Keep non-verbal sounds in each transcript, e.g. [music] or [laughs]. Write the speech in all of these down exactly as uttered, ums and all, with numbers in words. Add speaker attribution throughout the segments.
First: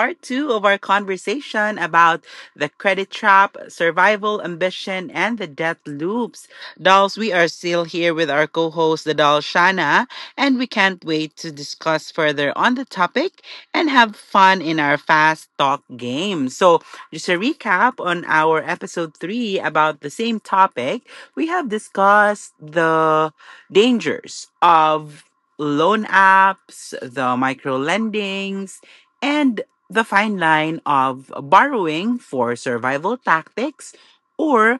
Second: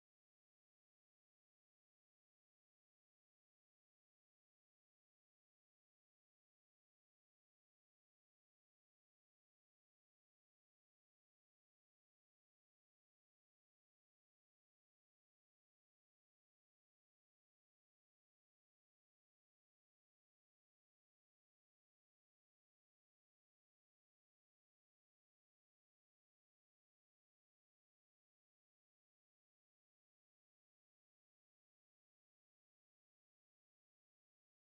Speaker 1: part two of our conversation about the credit trap, survival, ambition, and the death loops. Dolls, we are still here with our co host, the doll Shana, and we can't wait to discuss further on the topic and have fun in our fast talk game. So, just a recap on our episode three about the same topic, we have discussed the dangers of loan apps, the micro lendings, and the fine line of borrowing for survival tactics, or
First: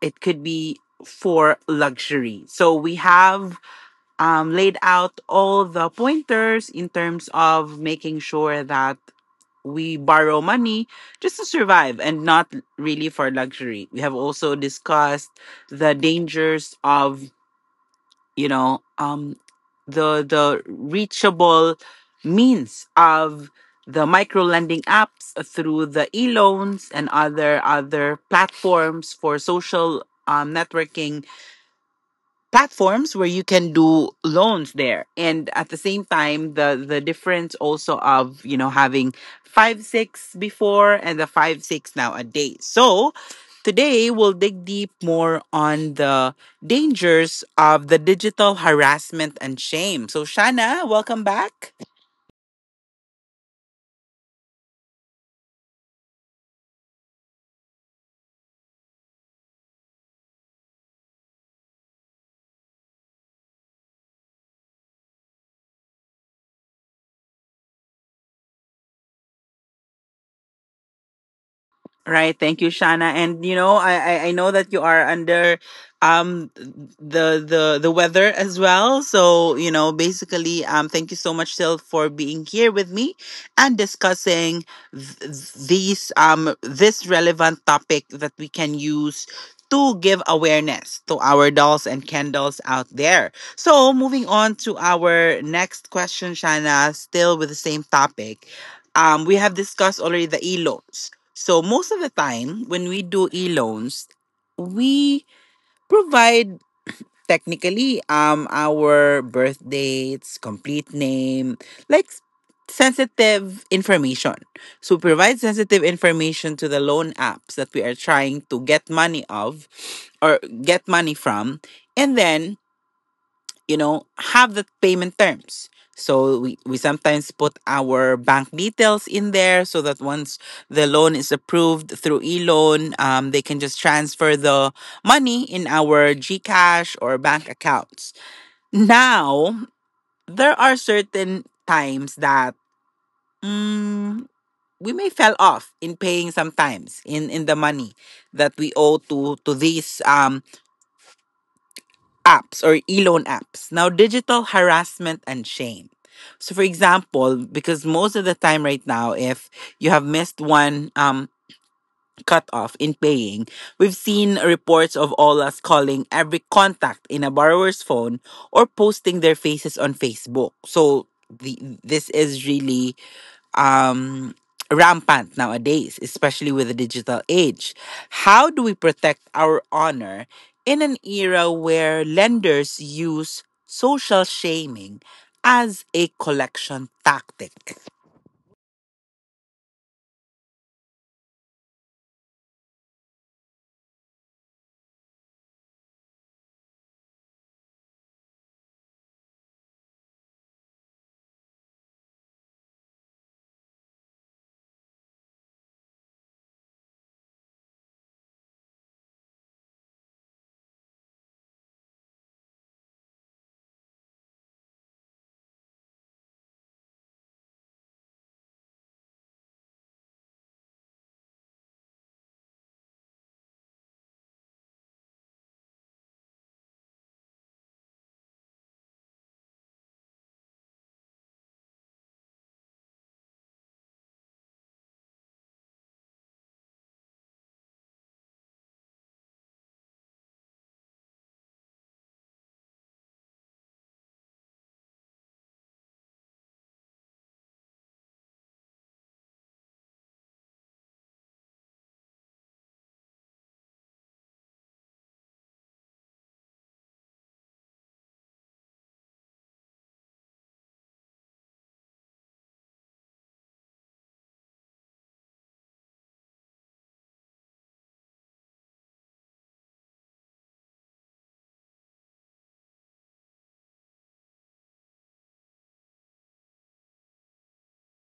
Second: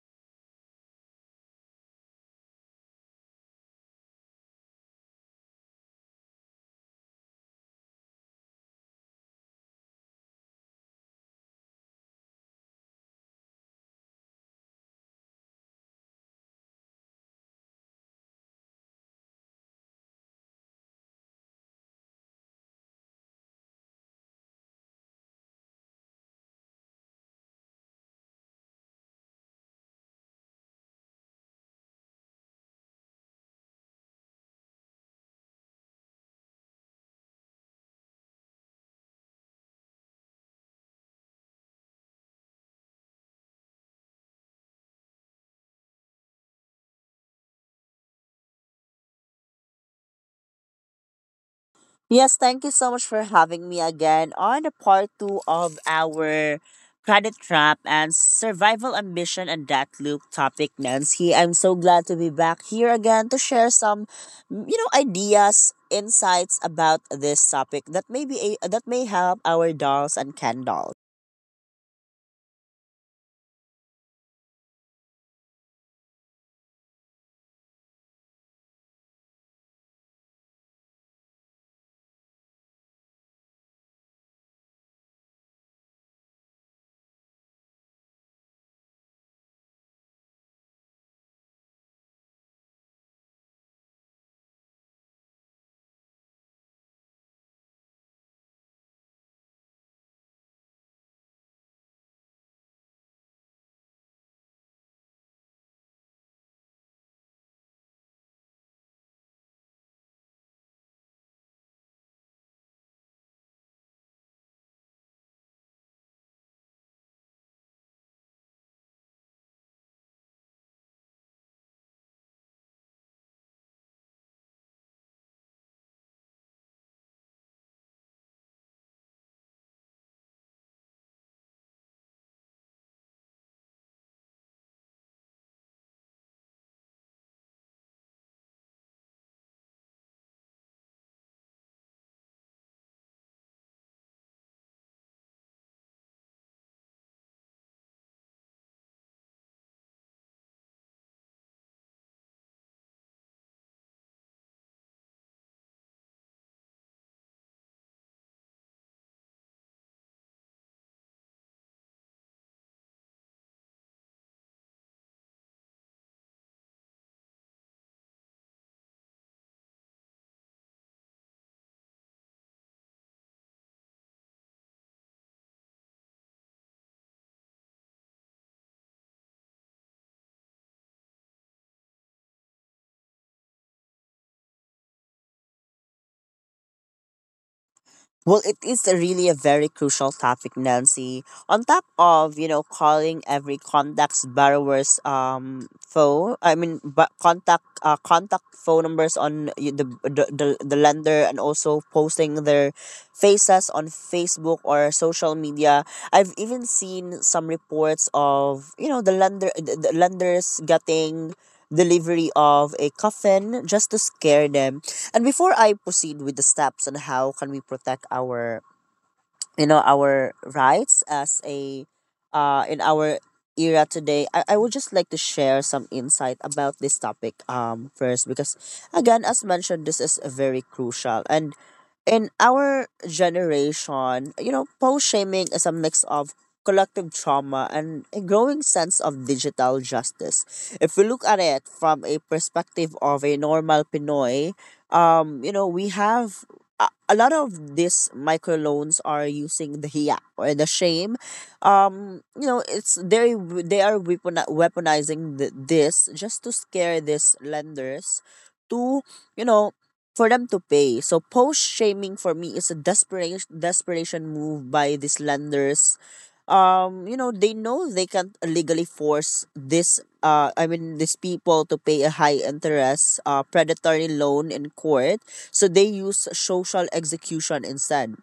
Speaker 1: it could be for luxury. So we have um, laid out all the pointers in terms of making sure that we borrow money just to survive and not really for luxury. We have also discussed the dangers of you know um the the reachable means of the micro lending apps through the e-loans and other other platforms for social um, networking platforms where you can do loans there, and at the same time the the difference also of you know having five six before and the five six nowadays. So today we'll dig deep more on the dangers of the digital harassment and shame. So, Shana, welcome back.
Speaker 2: Yes, thank you so much for having me again on the part two of our credit trap and survival ambition and that loop topic, Nancy. I'm so glad to be back here again to share some, mm, you know, ideas, insights about this topic that may be a, that may help our dolls and Ken dolls.
Speaker 1: Right. Thank you, Shana. And you know, I I, I know that you are under um the the the weather as well. So, you know, basically, um thank you so much still for being here with me and discussing th- th- these um this relevant topic that we can use to give awareness to our dolls and candles out there. So, moving on to our next question, Shana, still with the same topic. Um, we have discussed already the E LOs, so most of the time when we do e-loans, we provide technically um our birth dates, complete name, like s- sensitive information. So we provide sensitive information to the loan apps that we are trying to get money of or get money from. And then, you know, have the payment terms. So we, we sometimes put our bank details in there so that once the loan is approved through e-loan, um, they can just transfer the money in our GCash or bank accounts. Now, there are certain times that mm, we may fell off in paying sometimes in, in the money that we owe to to these um. apps or e-loan apps. Now, digital harassment and shame. So, for example, because most of the time right now, if you have missed one um, cutoff in paying, we've seen reports of all us calling every contact in a borrower's phone or posting their faces on Facebook. So, the, this is really um, rampant nowadays, especially with the digital age. How do we protect our honor in an era where lenders use social shaming as a collection tactic?
Speaker 2: Well, it is a really a very crucial topic, Nancy. On top of you know calling every contact's borrower's um phone, I mean but contact uh, contact phone numbers on y- the, the the the lender, and also posting their faces on Facebook or social media. I've even seen some reports of you know the lender the, the lenders getting delivery of a coffin just to scare them. And before I proceed with the steps on how can we protect our you know our rights as a uh in our era today, I, I would just like to share some insight about this topic um first, because again, as mentioned, this is very crucial. And in our generation, you know post shaming is a mix of collective trauma and a growing sense of digital justice. If we look at it from a perspective of a normal pinoy, um you know we have a a lot of these microloans are using the hiya or the shame. Um, you know, it's they they are weaponi- weaponizing th- this just to scare these lenders to you know for them to pay. So post shaming for me is a desperation desperation move by these lenders. Um you know they know they can't legally force this uh I mean these people to pay a high interest uh predatory loan in court. So they use social execution instead.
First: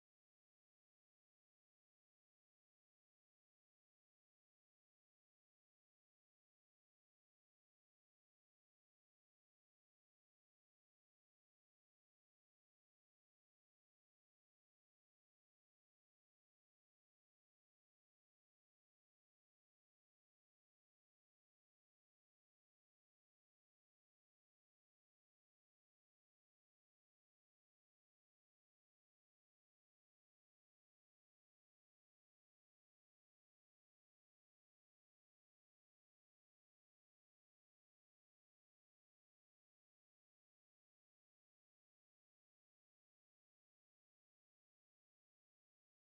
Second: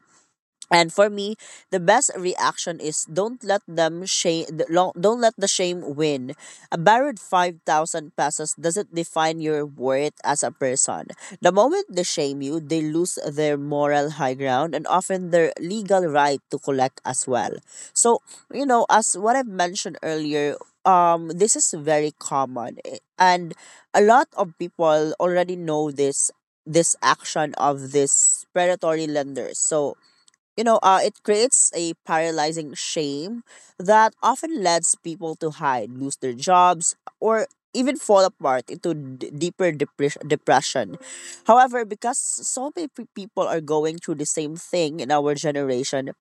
Speaker 2: And for me, the best reaction is, don't let them shame. Don't let the shame win. A borrowed five thousand pesos doesn't define your worth as a person. The moment they shame you, they lose their moral high ground and often their legal right to collect as well. So, you know, as what I've mentioned earlier, um, this is very common, eh, and a lot of people already know this this action of these predatory lenders. So, you know, uh, it creates a paralyzing shame that often leads people to hide, lose their jobs, or even fall apart into d- deeper depres- depression. However, because so many pe- people are going through the same thing in our generation,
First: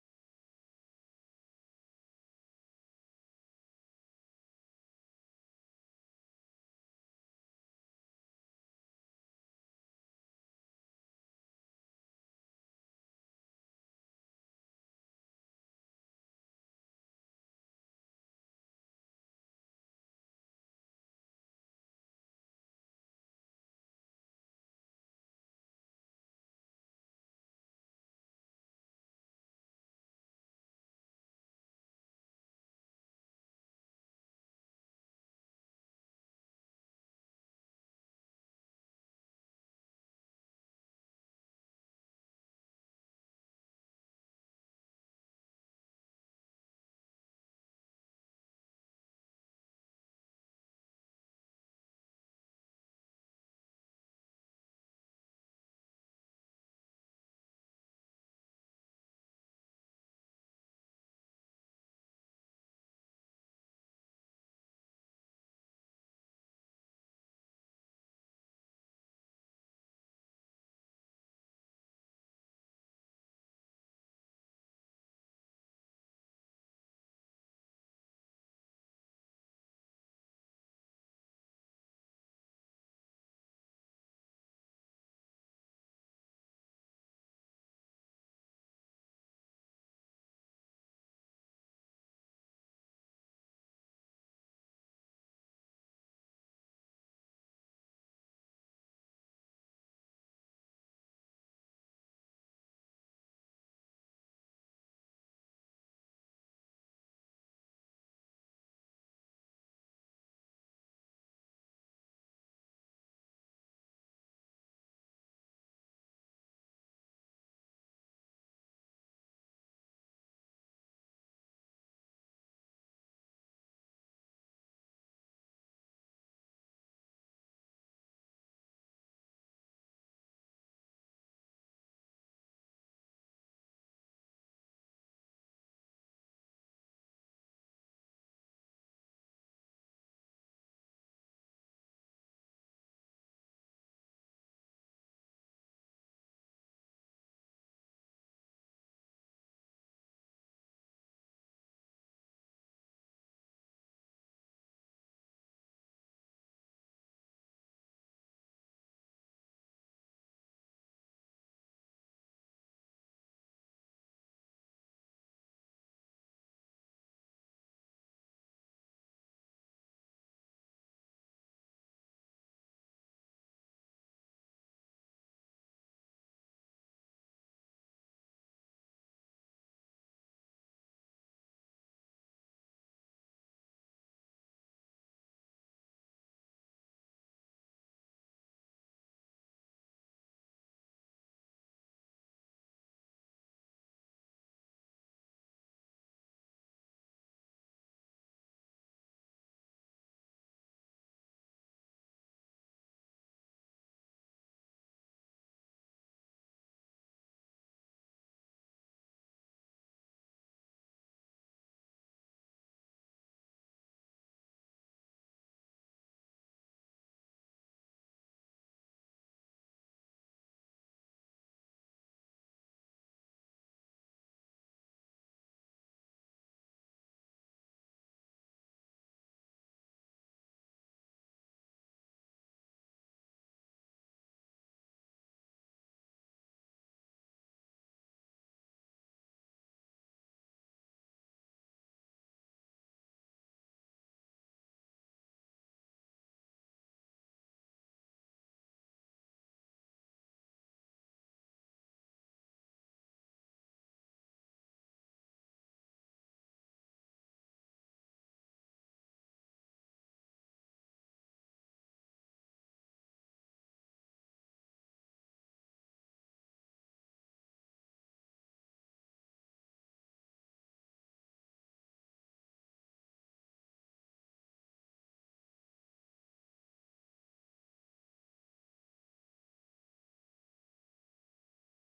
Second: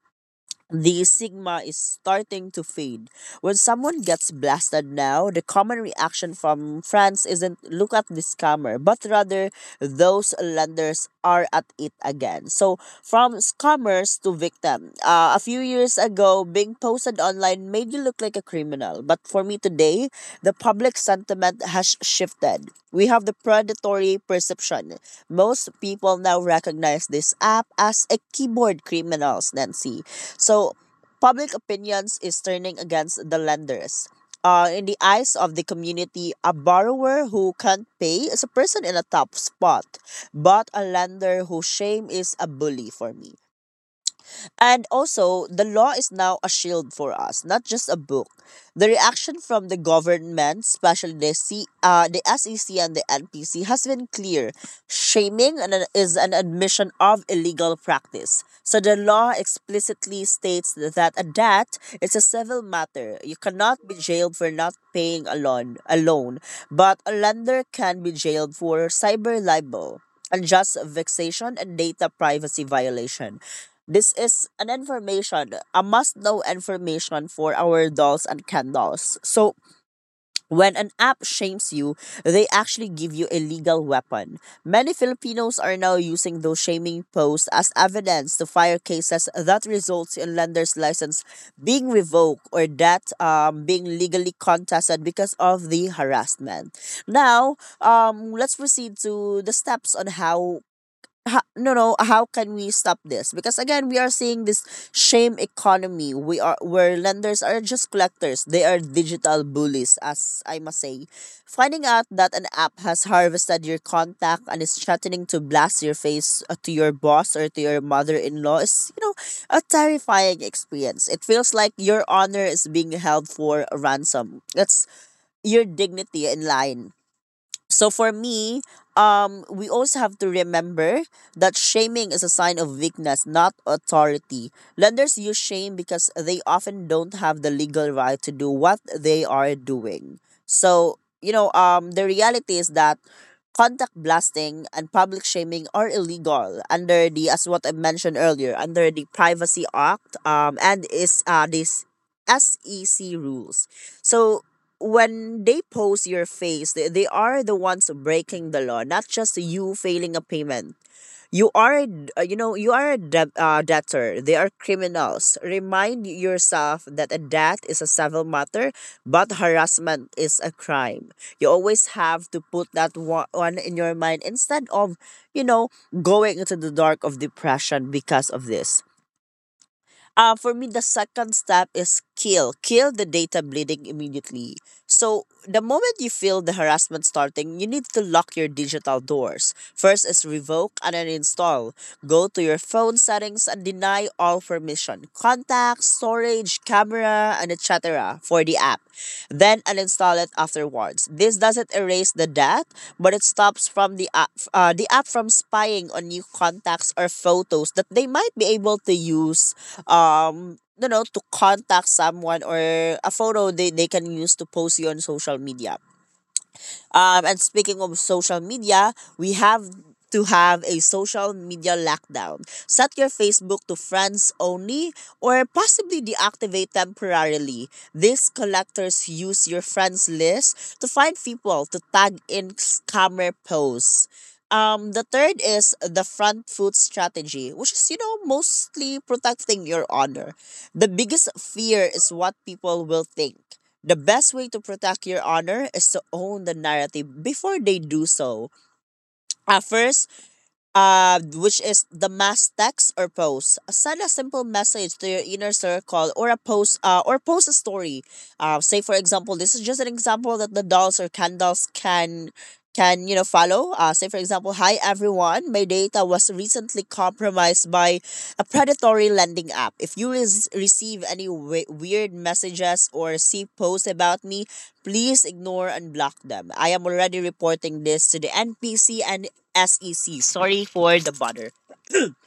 Speaker 2: the stigma is starting to fade. When someone gets blasted now, the common reaction from France isn't look at the scammer, but rather those lenders are at it again. So from scammers to victim. Uh, a few years ago, being posted online made you look like a criminal, but for me today, the public sentiment has shifted. We have the predatory perception. Most people now recognize this app as a keyboard criminals, Nancy, so public opinions is turning against the lenders. Uh, in the eyes of the community, a borrower who can't pay is a person in a tough spot, but a lender who shame is a bully for me. And also, the law is now a shield for us, not just a book. The reaction from the government, especially the, C, uh, the S E C and the N P C, has been clear. Shaming an- is an admission of illegal practice. So the law explicitly states that a debt is a civil matter. You cannot be jailed for not paying a loan, a loan, but a lender can be jailed for cyber libel, unjust vexation, and data privacy violation. This is an information, a must know information for our dolls and cat dolls. So when an app shames you, they actually give you a legal weapon. Many Filipinos are now using those shaming posts as evidence to fire cases that results in lender's license being revoked, or that um, being legally contested because of the harassment. Now, um, let's proceed to the steps on how ha, no no how can we stop this, because again we are seeing this shame economy, we are where lenders are just collectors. They are digital bullies, as I must say. Finding out that an app has harvested your contact and is threatening to blast your face, uh, to your boss or to your mother-in-law, is, you know a terrifying experience. It feels like your honor is being held for ransom. That's your dignity in line. So for me, um, we also have to remember that shaming is a sign of weakness, not authority. Lenders use shame because they often don't have the legal right to do what they are doing. So, you know, um, the reality is that contact blasting and public shaming are illegal under the, as what I mentioned earlier, under the Privacy Act, um, and is uh, this S E C rules. So when they pose your face, they, they are the ones breaking the law, not just you failing a payment. You are, uh, you know, you are a de- uh, debtor. They are criminals. Remind yourself that a debt is a civil matter, but harassment is a crime. You always have to put that wa- one in your mind, instead of, you know, going into the dark of depression because of this. Uh, for me, the second step is kill. Kill the data bleeding immediately. So, the moment you feel the harassment starting, you need to lock your digital doors. First is revoke and uninstall. Go to your phone settings and deny all permission contacts, storage, camera, and etc era for the app, then uninstall it afterwards. This doesn't erase the debt, but it stops from the app, uh, the app from spying on new contacts or photos that they might be able to use um you know to contact someone, or a photo they, they can use to post you on social media. Um, and speaking of social media, we have to have a social media lockdown. Set your Facebook to friends only, or possibly deactivate temporarily. These collectors use your friends list to find people to tag in scammer posts. Um, the third is the front foot strategy, which is, you know, mostly protecting your honor. The biggest fear is what people will think. The best way to protect your honor is to own the narrative before they do so. Uh, first, uh, which is the mass text or post. Send a simple message to your inner circle, or a post uh, or post a story. Uh, say for example, this is just an example that the dolls or candles can can you know follow. Uh, say for example, hi everyone, my data was recently compromised by a predatory lending app. If you res- receive any we- weird messages or see posts about me, please ignore and block them. I am already reporting this to the N P C and S E C. Sorry for the butter.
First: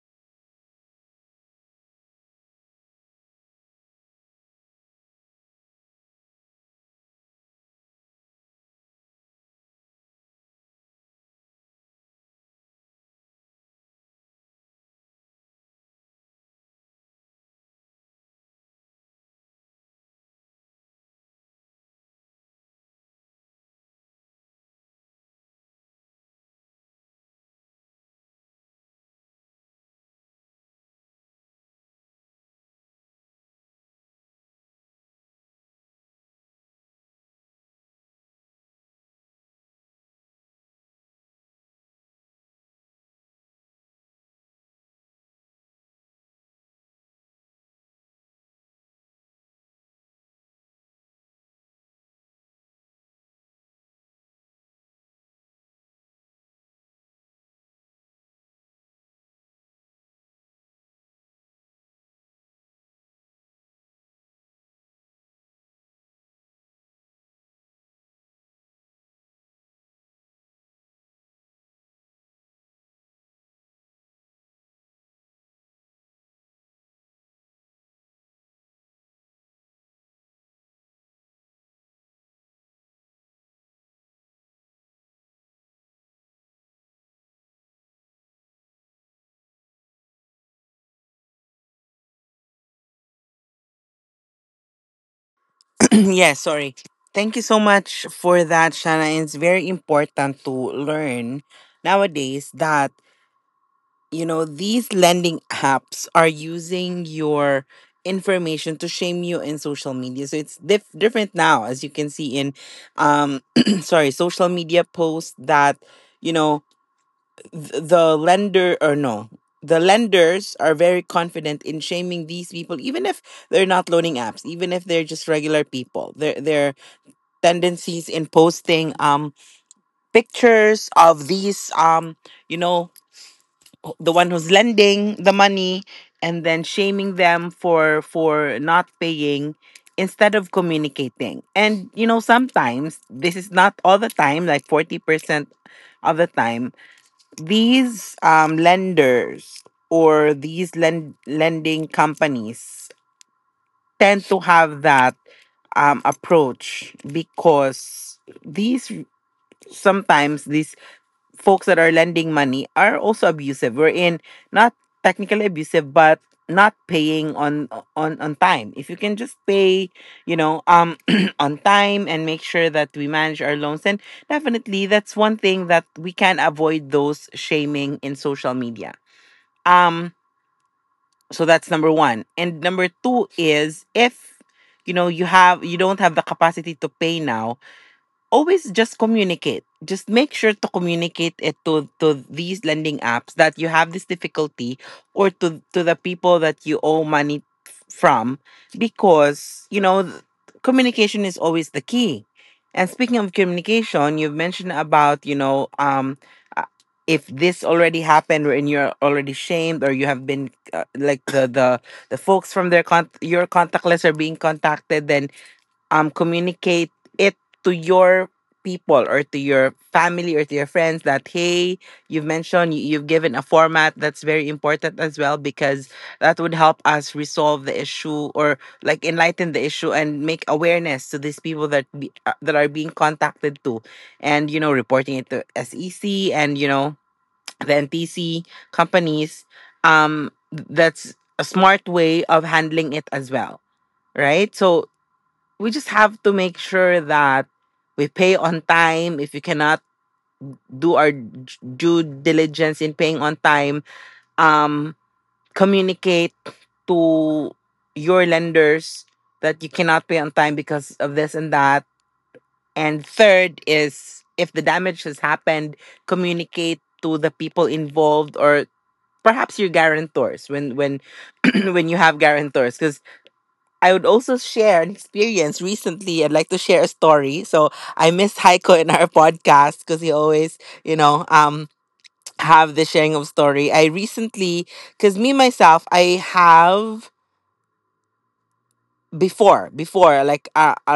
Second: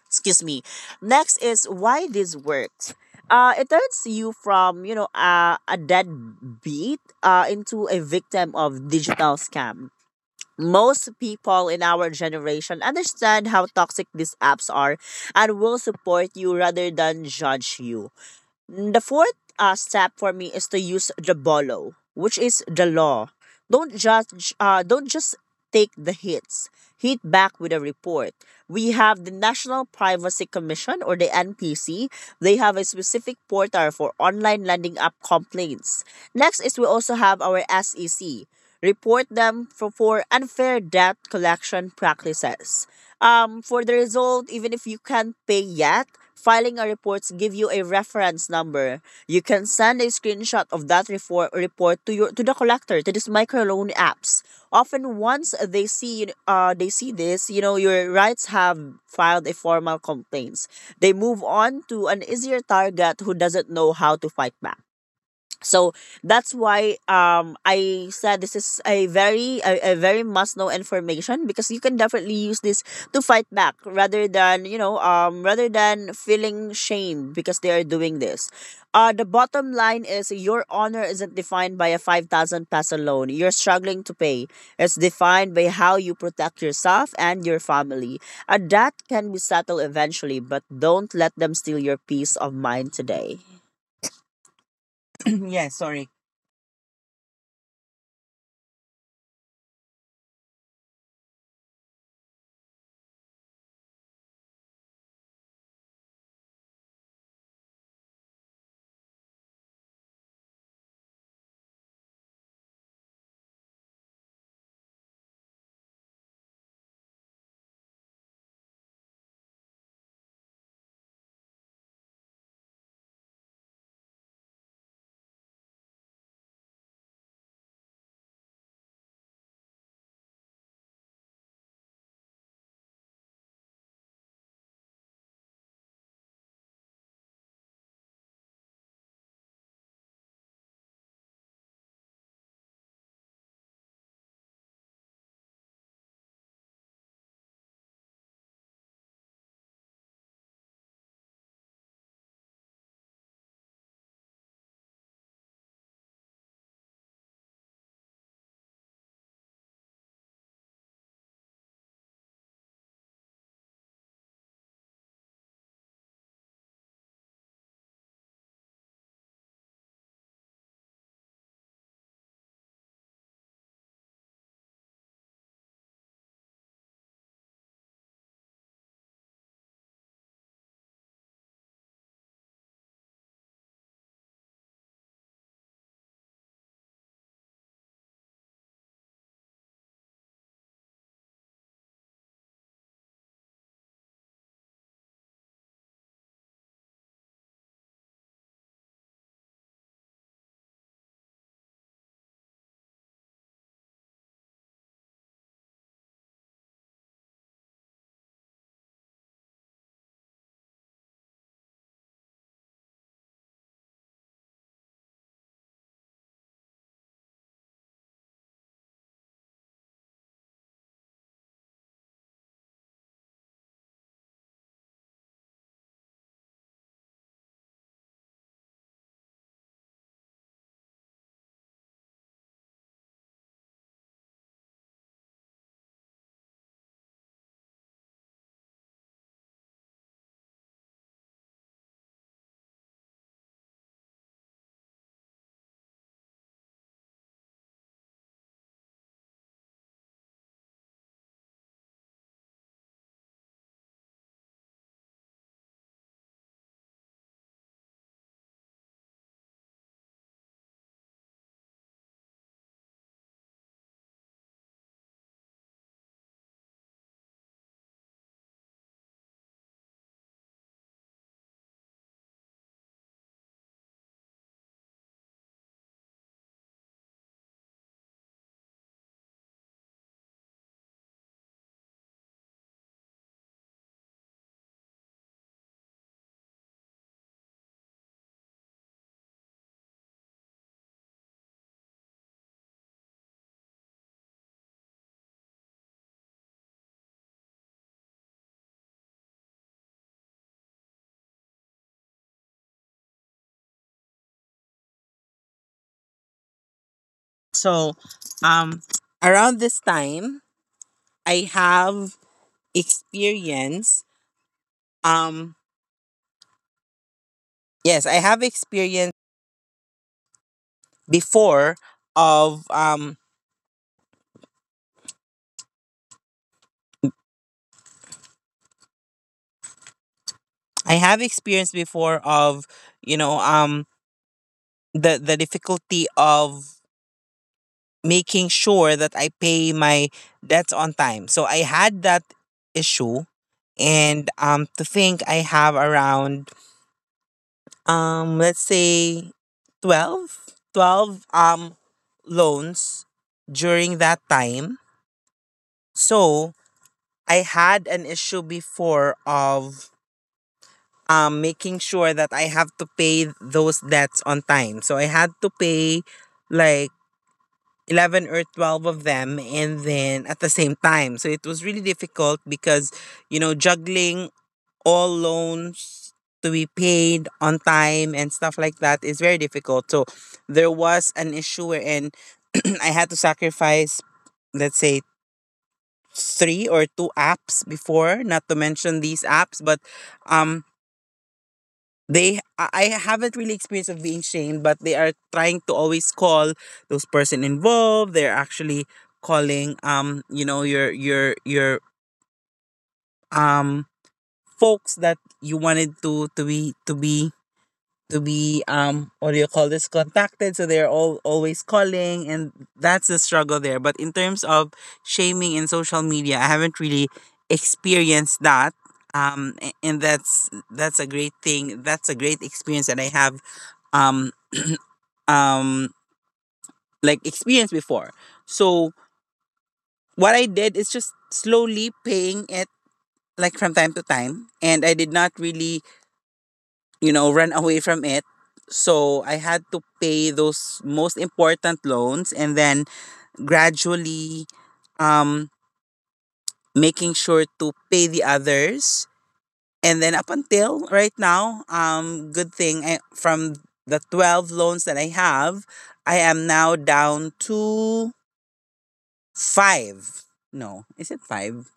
Speaker 2: Excuse me. Next is why this works. Uh, it turns you from you know uh, a deadbeat uh, into a victim of digital scam. Most people in our generation understand how toxic these apps are, and will support you rather than judge you. Mm, The fourth uh, step for me is to use the bolo, which is the law. Don't judge. Uh, don't just take the hits. Hit back with a report. We have the National Privacy Commission, or the N P C. They have a specific portal for online lending app complaints. Next is, we also have our S E C. Report them for, for unfair debt collection practices. Um, for the result, even if you can't pay yet, filing a reports give you a reference number. You can send a screenshot of that report report to your to the collector, to these microloan apps. Often once they see uh they see this, you know your rights have filed a formal complaints. They move on to an easier target who doesn't know how to fight back. So that's why um I said this is a very a, a very must know information, because you can definitely use this to fight back rather than you know um rather than feeling shamed because they are doing this. Uh the bottom line is your honor isn't defined by a five thousand peso loan you're struggling to pay. It's defined by how you protect yourself and your family. And that can be settled eventually, but don't let them steal your peace of mind today. [clears throat] Yeah,
Speaker 1: [clears throat]
Speaker 2: sorry.
Speaker 1: Yeah, sorry. Thank you so much for that, Shana. It's very important to learn nowadays that, you know, these lending apps are using your information to shame you in social media. So it's dif- different now, as you can see in um [clears throat] sorry, social media posts that, you know, th- the lender, or no, the lenders are very confident in shaming these people even if they're not loaning apps, even if they're just regular people. Their their tendencies in posting um pictures of these um you know, the one who's lending the money and then shaming them for for not paying instead of communicating. And you know, sometimes this is not all the time, like forty percent of the time these um lenders or these lend- lending companies tend to have that um approach, because these sometimes these folks that are lending money are also abusive. We're in not technically abusive, but not paying on on on time. If you can just pay, you know, um [clears throat] on time, and make sure that we manage our loans, and definitely that's one thing that we can avoid those shaming in social media. Um so that's number one. And number two is, if you know, you have, you don't have the capacity to pay now, always just communicate. Just make sure to communicate it to to these lending apps that you have this difficulty, or to to the people that you owe money f- from, because you know th- communication is always the key. And speaking of communication, you've mentioned about, you know, um uh, if this already happened and you're already shamed, or you have been, uh, like the the the folks from their con- your contact list are being contacted, then um communicate it to your people, or to your family, or to your friends that, hey, you've mentioned, you- you've given a format that's very important as well, because that would help us resolve the issue or like enlighten the issue and make awareness to these people that be, uh, that are being contacted to. And you know, reporting it to S E C and you know, the N T C companies, um that's a smart way of handling it as well, right? So we just have to make sure that we pay on time. If you cannot do our d- due diligence in paying on time, um, communicate to your lenders that you cannot pay on time because of this and that. And third is, if the damage has happened, communicate to the people involved, or perhaps your guarantors when when [clears throat] when you have guarantors. Because I would also share an experience recently. I'd like to share a story. So I miss Heiko in our [laughs] podcast, because he always, you know, um, have the sharing of story. I recently, because me myself, I have before, before, like uh,
Speaker 2: So, um, around this time, I have experience. Um, yes, I have experience before of um, I have experience before of you know um the the difficulty of making sure that I pay my debts on time. So I had that issue, and um, to think I have around, um, let's say twelve, twelve um loans during that time. So I had an issue before of um, making sure that I have to pay those debts on time. So I had to pay like eleven or twelve of them and then at the same time. So it was really difficult because, you know, juggling all loans to be paid on time and stuff like that is very difficult. So there was an issue wherein [clears throat] I had to sacrifice, let's say, three or two apps before, not to mention these apps, but um they I I haven't really experienced of being shamed, but they are trying to always call those person involved. They're actually calling um, you know, your your your um folks that you wanted to to be to be to be um what do you call this, contacted, so they're all always calling, and that's the struggle there. But in terms of shaming in social media, I haven't really experienced that. Um a- and that's that's a great thing. That's a great experience that I have um um like experienced before. So what I did is just slowly paying it, like from time to time, and I did not really, you know, run away from it. So I had to pay those most important loans and then gradually, um, making sure to pay the others. And then up until right now, um, good thing I, from the twelve loans that I have, I am now down to five. No, is it five?